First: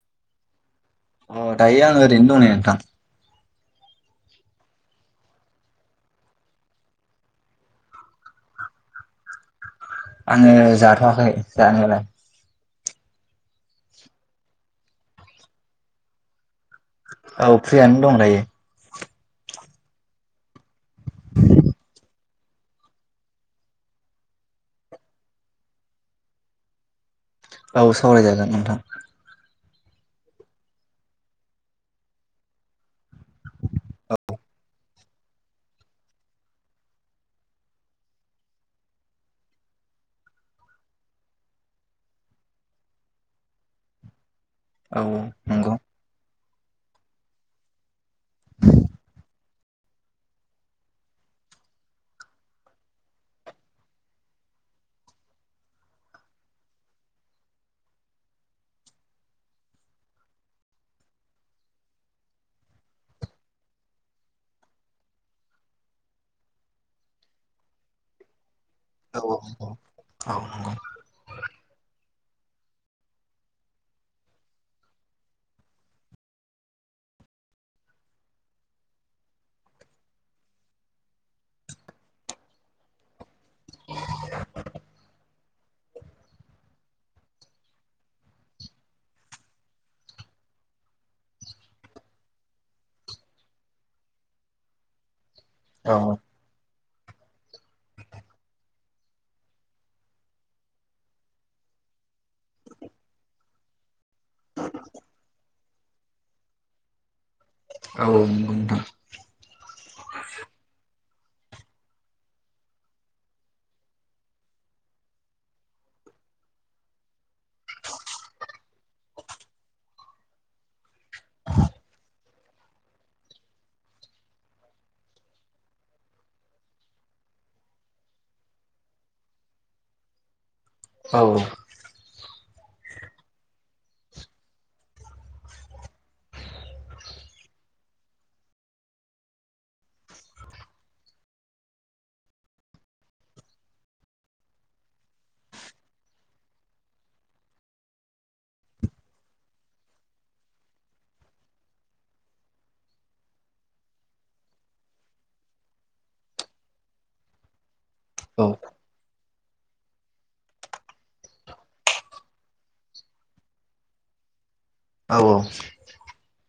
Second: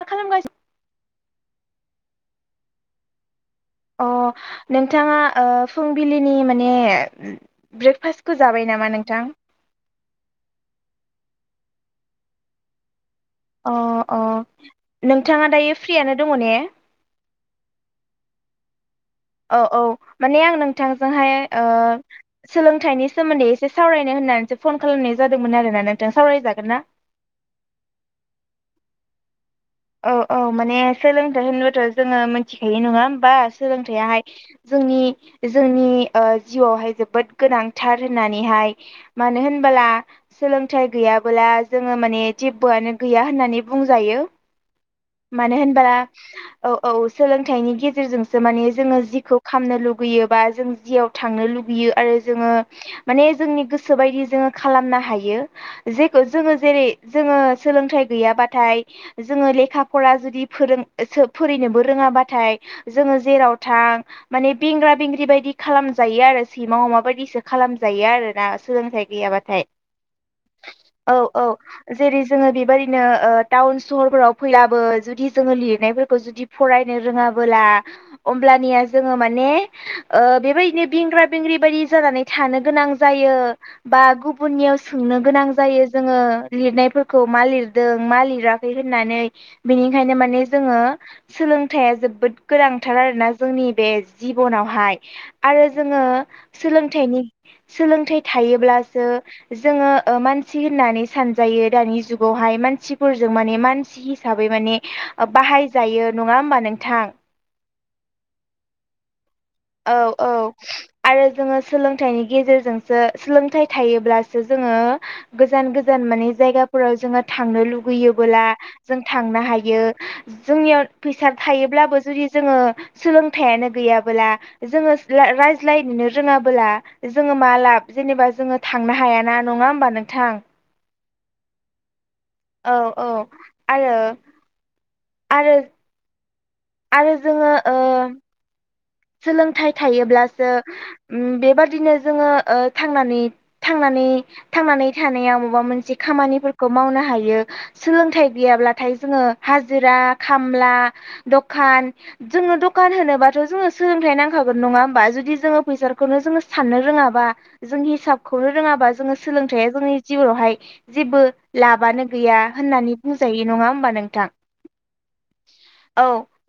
मा खालामगासिनो? अ दायो आङो ओरैनो दं नै नोंथां। अ नोंथाङा ओ फुंबिलिनि माने ब्रेकफास्टखौ जाबाय ना नामा नोंथां? आङो जाथ'वाखै जानायालाय। अ अ नोंथाङा दायो फ्रियानो दङ ने? औ फ्रियानो दं दायो। औ औ माने आं नोंथांजोंहाय ओ सोलोंथाइनि सोमोन्दै एसे सावरायनो होननानैसो फन खालामनाय जादोंमोन आरोना नोंथां। सावरायजागोन ना? औ सावरायजागोन नोंथां। औ औ माने सोलोंथाइ होनबाथ' जोङो मिथिखायो नङा होमबा? सोलोंथाइयाहाय जों जोंनि जोंनि ओ जिउआवहाय जोबोद गोनांथार होननानैहाय मानो होनोब्ला ब्ला सोलोंथाइ गैयाबोला जोङो माने जेबबोआनो गैया होननानै बुंजायो। औ मानो नंगौ होनबोला औ औ सोलोंथाइनि गेजेरजोंसो माने जोङो जिखौ खामनो लुुबैयोबा जों जियाव थांनो लुगै बियो आरो जोङो माने जोंनि गोसो बायदि जोङो खालामनो हायो जेखौ जोङो जेरै जोङो सोलोंथाइ गैयाबाथाय‌ जोङो ले खा फरा जुदि फोरों-फोरिनोबो रोङाबाथाय जोङो जेराव थां माने बे बेंग्रा बेंग्रि बायदि खालामजायो आरो सैमा अमा बायदिसो खालामजायो आरो ना। सोलोंथाइ औ गैयाबाथाय औ नंगौ। औ नंगौ। औ औ जेरै जोङो बेबायदिनो ओ टाउन सहरफोराव फैब्लाबो जुदि जोङो लिरनायफोरखौ जुदि फरायनो रोङाबोला अब्लानिया जोङो माने ओ बेबायदिनो बेंग्रा बेंग्रि बायदि जानानै थानो गोनां जायो बा गुब गुबुननियाव सोंनो गोनां जायो जोङो लिरनायफोरखौ मा लिरदों मा लिराखै होननानै बेनिखायनो माने जोङो सोलोंथाइया जोबोद गोनांथार आरोना जोंनि बे जि बनावहाय आरो औ जोङो सोंलों थाइनि सोलोंथाइ थायोब्लासो जोङो मानसि होननानै सानजायो दानि जुगावहाय मानसिफोरजों माने मानसि हिसाबै माने बाहायजायो नङा होमबा नोंथां? औ नंगौ नोंथां। औ औ आरो जोङो सोलोंथाइनि गेजेरजोंसो सोलोंथाइ थायोब्लासो जों जोङो गोजान गोजान माने जायगाफोराव जोङो थांनो लुगैयोबोला जों थांनो हा यो जोंनियाव फैसा थायोब्लाबो जुदि जोङो सोलोंथाइयानो गैयाबोला जोङो रायज्लायनोनो रोङाबोला जोङो मा लाब जेनेबा जोङो थांनो हायाना। नङा होमबा नोंथां? औ औ औ आरो आरो आरो जोङो ओ सोलोंथाइ थायोब्लासो उम बेबादिनो जोङो ओ थांनानै थांनानै थांनानै थानायाव माबा मोनसे खामानिफोरखौ मावनो हायो सोलोंथाइ गैयाब्लाथाय जोङो हाजिरा खामला दखान जोङो दखान होनोबाथ' जोङो सोलोंथाइ नांखागोन नङा होमबा? जुदि जोङो फैसाखौनो जोङो साननो रोङाबा जों हि औ हिसाबखौनो रोङाबा जोङो सोलोंथाइया जोंनि इउनावहाय जेबो लाबानो गैया होननानै बुंजायो नङा होमबा नोंथां? औ औ औ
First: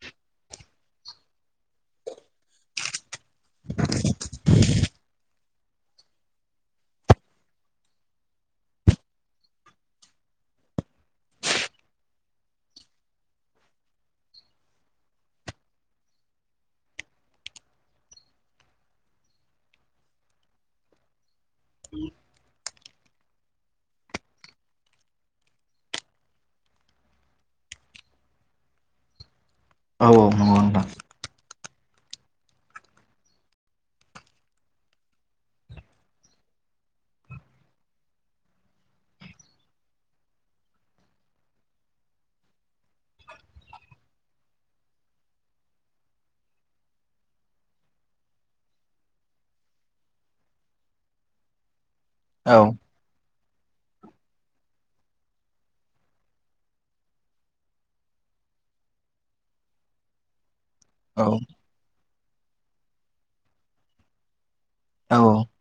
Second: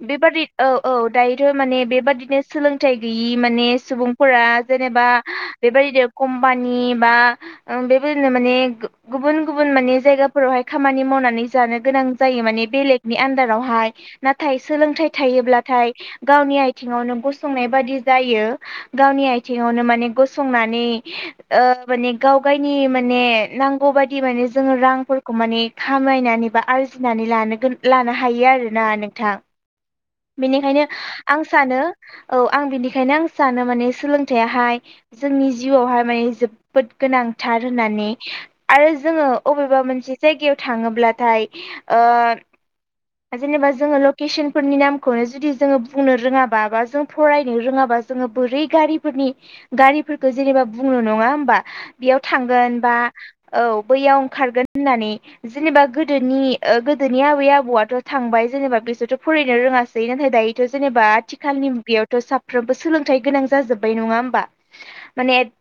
बेबादि औ औ दायोथ' माने बेबादि नो सोलोंथाइ गैयि माने सुबुंफोरा जेनेबा बेबायदिनो कम्पानि बा बेबायदिनो माने गुबुन गुबुन माने जायगाफोरावहाय खामानि मावनानै जानो गोनां जायो बेलेगनि आनदारावहाय नाथाय सोलोंथाइ थायोब्लाथाय गावनि आथिंआवनो गसंनाय बायदि जायो गावनि आथिंआवनो माने गसंनानै माने गाव गायनि माने नांगौ बाददि माने जोङो रांफोरखौ माने खामायनानै बा आरजिनानै लानो हायो आरोना नोंथां औ नंगौ नोंथां बेनिखायनो आं सानो औ आं बिनिखायनो आं सानो माने सोलोंथाइयाहाय जोंनि जिउआवहाय माने जोबोद गोनांथार होननानै आरो जोङो अबेबा मोनसे जायगायाव थाङोब्ला ओ जेनेबा जोङो लकेचनफोरनि नाम खौनो जुदि जोङो बुंनो रोङाबा बा जों फरायनो रोङाबा जोङो बोरै गारिफोरनि गारि फोरखौ जेनेबा बुंङो नङा होमबा बेयाव औ थांगोन बा औ बैयाव ओंखारगोन होननानै जेनेबा गोदोनि गोदोनि आबै आबौआथ' थांबाय जेनेबा बिसोरथ' फरायनो रोङासै नाथाय दायोथ' जेनेबा आथिखालनि बेयावथ' साफ्रोमबो सोलोंथाइ गोनां जाजोब्बाय नङा होमबा औ औ नंगौ माने औ औ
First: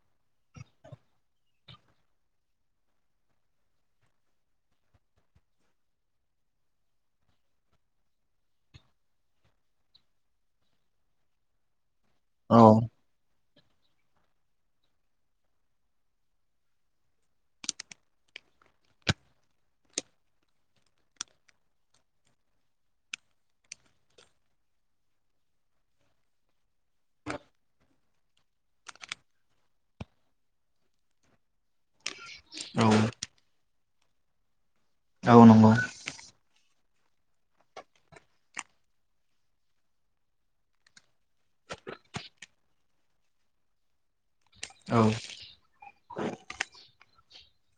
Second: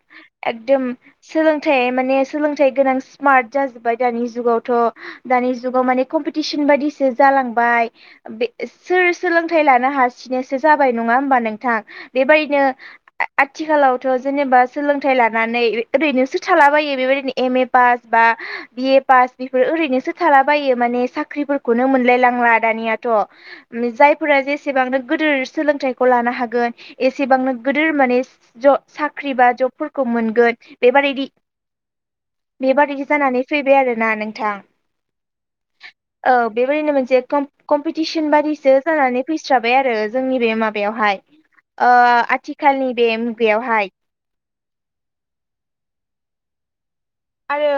एकदम सोलोंथाइ माने सोलोंथाइ गोनां स्मार्ट जाजोब्बाय दानि जुगावथ' दानि नि जुगाव माने खमफुथिसन बायदिसो जालांबाय बे सोर सोलोंथाइ लानो हासिनोसो जाबाय नङा होमबा नोंथां नोंथां औ बेबायदिनो आथिखालावथ' जेनेबा सोलोंथाइ लानानै ओरैनोसो थालाबायो बेबायदिनो एम ए पास बा बिए पास बेफोर ओरैनोसो थालाबायो माने साख्रिफोरखौनो मोनलाय लांला दानियाथ' [unintelligible] फोर जेसेबांनो गिदोर सोलोंथाइखौ लानो हागोन एसेबांनो गिदोर माने ज सा साख्रि बा जबफोरखौ मोनगोन बेबारदि [unintelligible] बेबादि जानानै फैबाय आरोना नोंथां औ नंगौ औ बेबायदिनो मोनसे कम्पिटिसन बादिसो जानानै फैस्राबाय आरो जोंनि बे माबायावहाय ओ आथिखालनि बे मुगायावहाय औ आरो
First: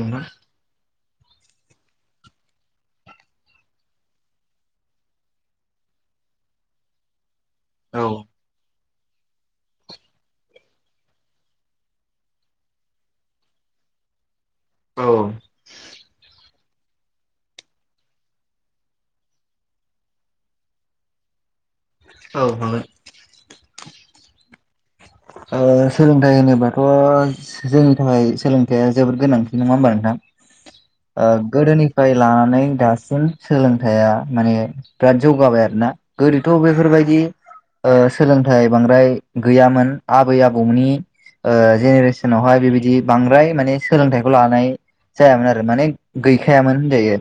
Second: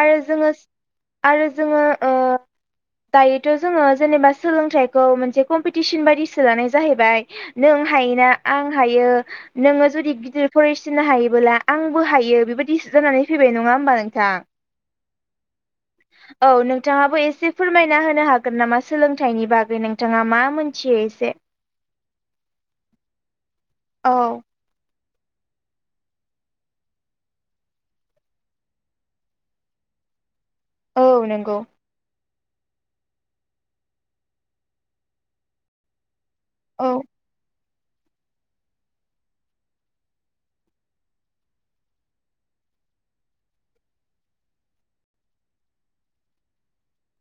आरो जोङो आरो जोङो ओ दायोथ' जोङो जेनेबा सोलोंथाइखौ मोनसे कम्पिटिसन बायदि सो लानाय जाहैबाय नों हायोना आं हायो नोङो जुदि गिदिर फरायसिनो हायोबोला आंबो हायो बेबायदि जानानै फैबाय नङा होमबा नोंथां औ औ नोंथाङाबो एसे फोरमायना होनो हागोन नामा सोलोंथाइनि बागै नोंथाङा मा मोनथियो एसे औ हागोन औ ओ सोलोंथाइ होनोबाथ' जोंनि थाखाय सोलोंथाइया जोबोद गोनांथि नङा होमबा नोंथां औ ओ नंगौ। गोदोनिफ्राय लानानै दासिम सोलोंथाइया माने बिराद जौगाबाय आरोना गोदोथ' औ बेफोरबायदि ओ सोलोंथाइ बांद्राय गैयामोन आबै आबौनि ओ जेनेरेसनावहाय बेबायदि बांद्राय माने सोलोंथाइखौ लानाय जायामोन आरो माने गैखायामोन होनजायो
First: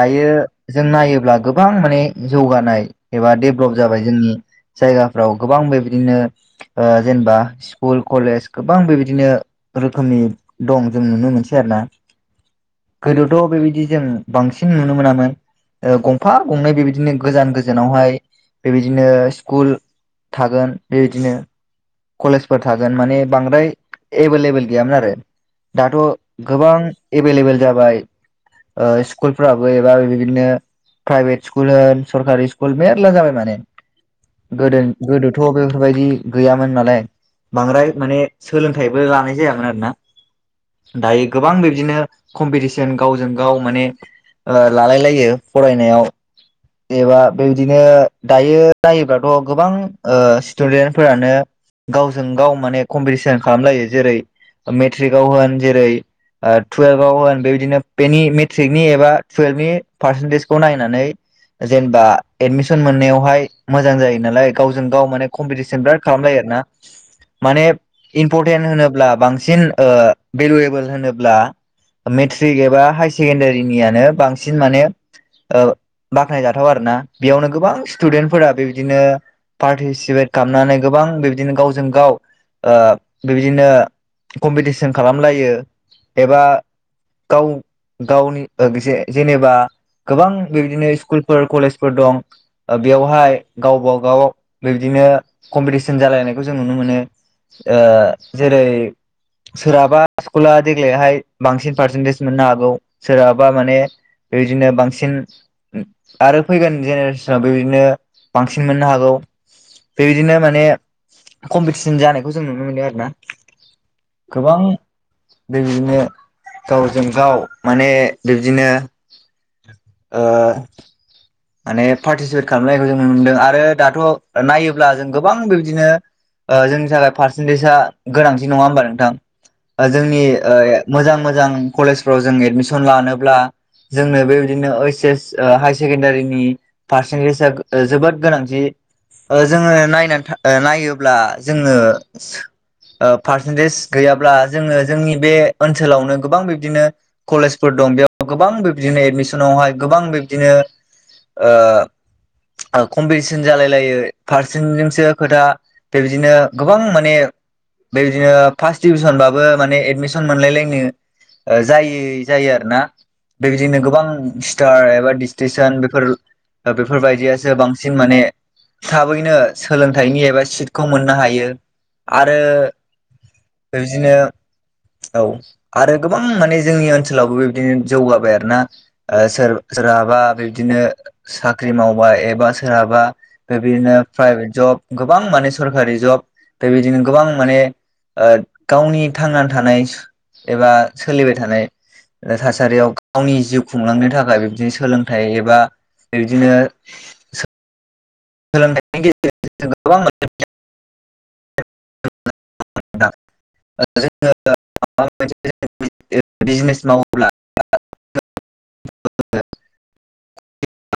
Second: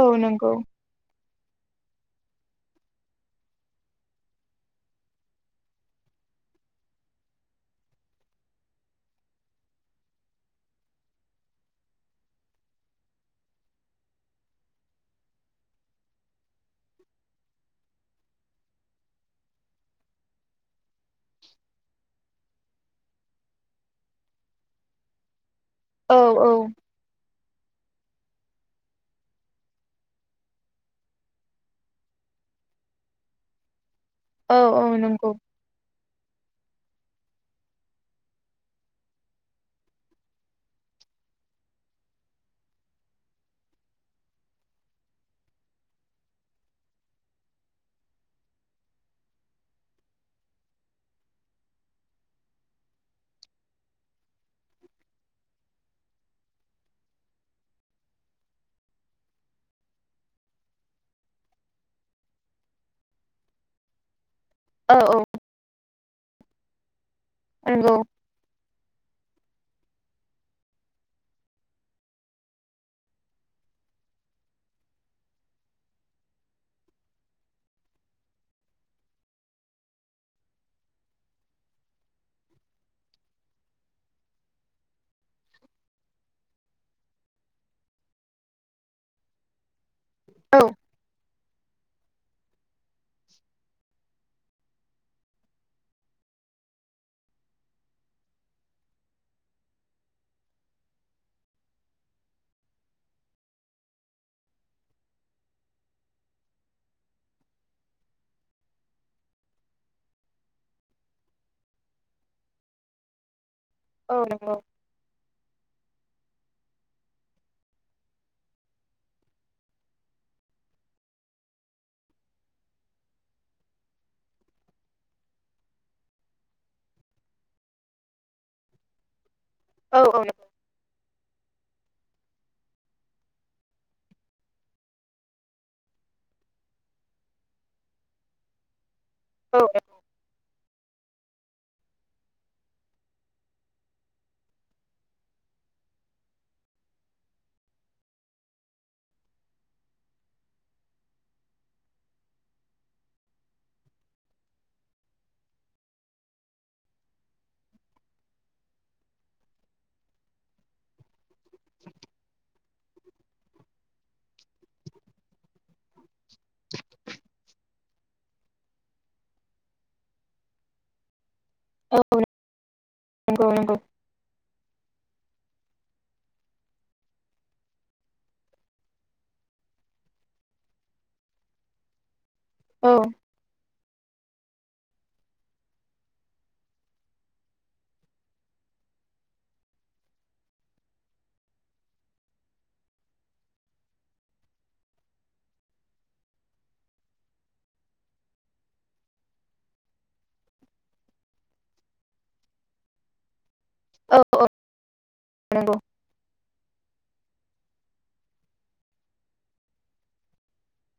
औ नंगौ। जों नायोब्ला गोबां माने जौगानाय एबा डेभ्लप जाबाय जोंनि जायगाफ्राव गोबां बेबायदिनो ओ जेनेबा स्कुल कलेज गोबां बेबायदिनो रोखोमनि दं जों नुनो मोनो मोनसै आरोना गोदोथ' बेबायदि जों बांसिन नुनो मोनामोन ओ गंफा गंनै बेबायदिनो गोजान गोजानावहाय बेबायदिनो स्कुल थागोन बे बिदिनो कलेजफोर थागोन माने बांद्राय एभेलेबोेल गैयामोन आरो दाथ' औ औ गोबां एभेलेबेल जाबाय ओ स्कुलफोराबो एबा बिदिनो प्राइभेट स्कुल होन सरकारि स्कुल मेर्ला जाबाय माने औ गोदो औ नंगौ गोदोथ' बे बायदि गैयामोन नालाय बांद्राय माने सोलोंथाइबो लानाय जायामोन आरोना दायो गोबां बिब्दिनो कम्पिटिसन गावजों गाव माने लालाय लायो फरायनायाव एबा बेबादिनो दायो नायोबाथ' गोबां ओ स्टुदेन्ट फोरानो गावजों गाव माने कम्पिटिसन खालामलायो जेरै मेट्रिकआव होन जेरै टुयेल्भाव होन बेबायदिनो बेनि मेट्रिकनि एबा टुयेल्भनि पार्सेन्टेजखौ नायनानै जेनेबा एदमिसन मोननायावहाय मोजां जायो नालाय गावजों औ गाव औ माने कमपिटिसन बिराद खालामलायो आरोना माने नंगौ इमपरटेन्ट होनोब्ला बांसिन ओ भेलुवेबोल होनोब्ला मेट्रिक एबा हायार सेकेण्डारिनियानो बांसिन माने बाख्नायजाथाव आरोना बेयावनो गोबां स्टुडेन्टफोरा बेबायदिनो पार्टिसिपेट खामनानै गोबां बिबदिनो गावजों गाव ओ बेबादिनो कम्पिटिसन खालामलायो एबा गाव गावनि जेनेबा गोबां औ बेबायदिनो स्कुलफोर कलेज फोर दं बेयावहाय गावबागाव बिबदिनो कम्पिटिसन जालायनायखौ जों नुनो मोनो ओ जेरै सोरहाबा स्कुला देग्लायहाय बांसिन पार्सेन्टेज मोननो हागौ सोरहाबा माने बेबायदिनो बांसिन आरो फैगोन जेनेरेसनाव बेबायदिनो बांसिन मोननो हागौ बेबायदिनो माने कम्पिटिसन जानायखौ जों नुनो मोनदों आरो ना औ नंगौ गोबां दै [inaudible] गावजों गाव माने बिब्दिनो ओ माने पार्टिसिपेट खालामनायखौ जों नुनो मोनदों आरो दाथ' नायोब्ला जों गोबां बेबदिनो ओ जोंनि थाखाय पारसेनटेेजआ गोनांथि नङा होमबा नोंथां ओ औ जोंनि ओ मोजां मोजां जां कलेजाव जों एडमिसन लानोब्ला जोंनो बेबायदिनो ओइस एस ओ हायार सेकेण्डारि नि पारसेनटेजा ओ जोबोद गोनांथि ओ औ जोङो नायनानै नायोब्ला जोङो ओ पारसेन्टेज गैयाब्ला जोङो जोंनि बे ओनसोलावनो गोबां बिब्दिनो कलेजफोर दं बेयाव गोबां बिब्दिनो एडमिसनावहाय गोबां बिब्दिनो ओ कम्पिटिसन जालाय लायो पारसेन्जोंसो खोथा बेबायदिनो गोबां माने बेबायदिनो फार्स्ट डिभिसनबाबो माने एडमिसन मोनलायलायनो जायि जायो आरो ना। बेबायदिनो गोबां स्टार एबा डिस्टेसन बेफोर बेफोर बायदियासो बांसिन माने थाबैनो सोलोंथाइनि एबा सिटखौ मोननो हायो। आरो नंगौ नंगौ बिबादिनो औ आरो गोबां माने जोंनि ओनसोलावबो बेबायदिनो जौगाबाय आरो ना सोर सोराबा बा बिदिनो साख्रि मावबा एबा औ सोरहाबा बे बिदिनो प्राइभेट जब गोबां माने सरकारि जब बेबायदिनो गोबां माने ओ गावनि थांनानै थानाय एबा सोलिबाय थानाय ओ थासारियाव गावनि जिउ खुंलांनो थाखाय बिबदिनो सोलोंथाइ एबा बिदिनो [inaudible] [inaudible] थां [inaudible] जोङोसे औ नंगौ बिजनेस मावो [inaudible]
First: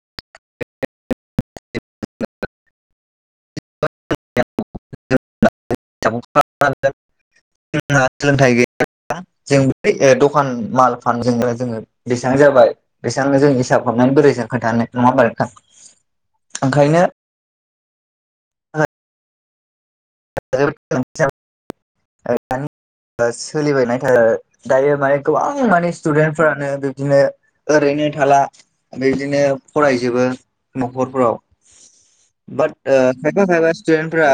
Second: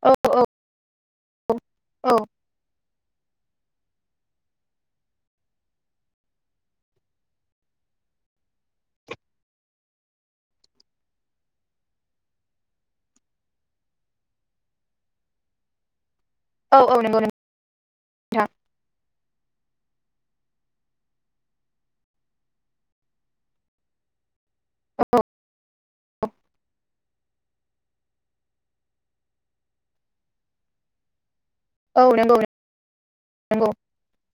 औ औ औ औ द [inaudible] [inaudible] सोलोंथ गै जों है दखान माल फानजोंनो जोङो बेसेबां जाबाय बेसेबांनो जों हिसाब खालामनानै बोरै जों खोन्थानो? [unintelligible] औ औ नंगौ नोंथां [inaudible] द सोलिबाय थानाय दायो मानेखौ गोबांमानि स्टुदेन्टफोरानो बिबदिनो ओरैनो थाला बिबदिनो फरायजोबो न'खर फोराव औ नंगौ बाट ओ खायफा खायफा नंगौ स्टुदेन्ट फोरा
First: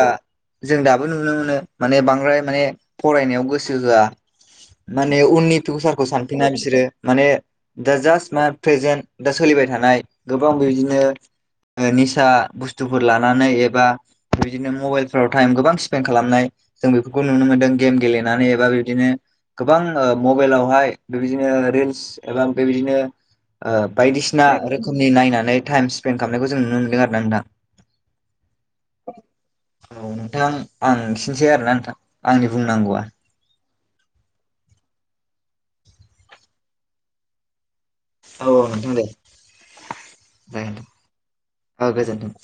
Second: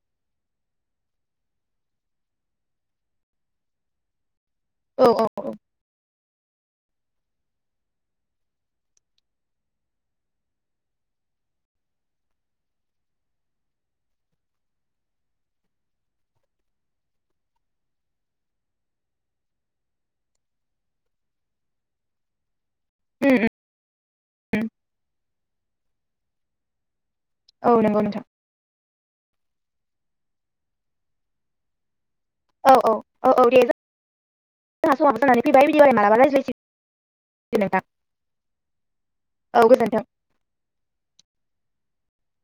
जों दाबो नुनो मोनो माने बांद्राय माने फरायनायाव गोसो होआ औ माने औ उननि फिउसारखौ सान ना बिसोरो माने दा जास्ट मा प्रेजेन्ट दा सोलिबाय थानाय गोबां बिदिनो निसा बुस्थुफोर लानानै एबा बिदिनो मबाइलफ्राव टाइम गोबां स्पेन्दड खालामनाय जों बे खौ नुनो मोनदों गेम गेलेनानै एबा बिब्दिनो गोबां ओ मबाइलावहाय बेबायदिनो रिल्स एबा बेबायदिनो उम ओ बायदिसिना उम रोखोमनि नायनानै टाइम स्पेन्ड खालामनायखौ जों नुनो मोन्दों आरो। ना नोंथां। औ नंगौ नोंथां औ नोंथां आं खिनोसै आरोना नोंथां आंनि औ औ बुंनांगौआ [inaudible] जोंहा समाबो जानानै फैबाय मालाबा रायज [inaudible] नोंथां। औ औ नोंथां दे। औ गोजोन्थों। जागोन दे। औ गोजोन। [inaudible]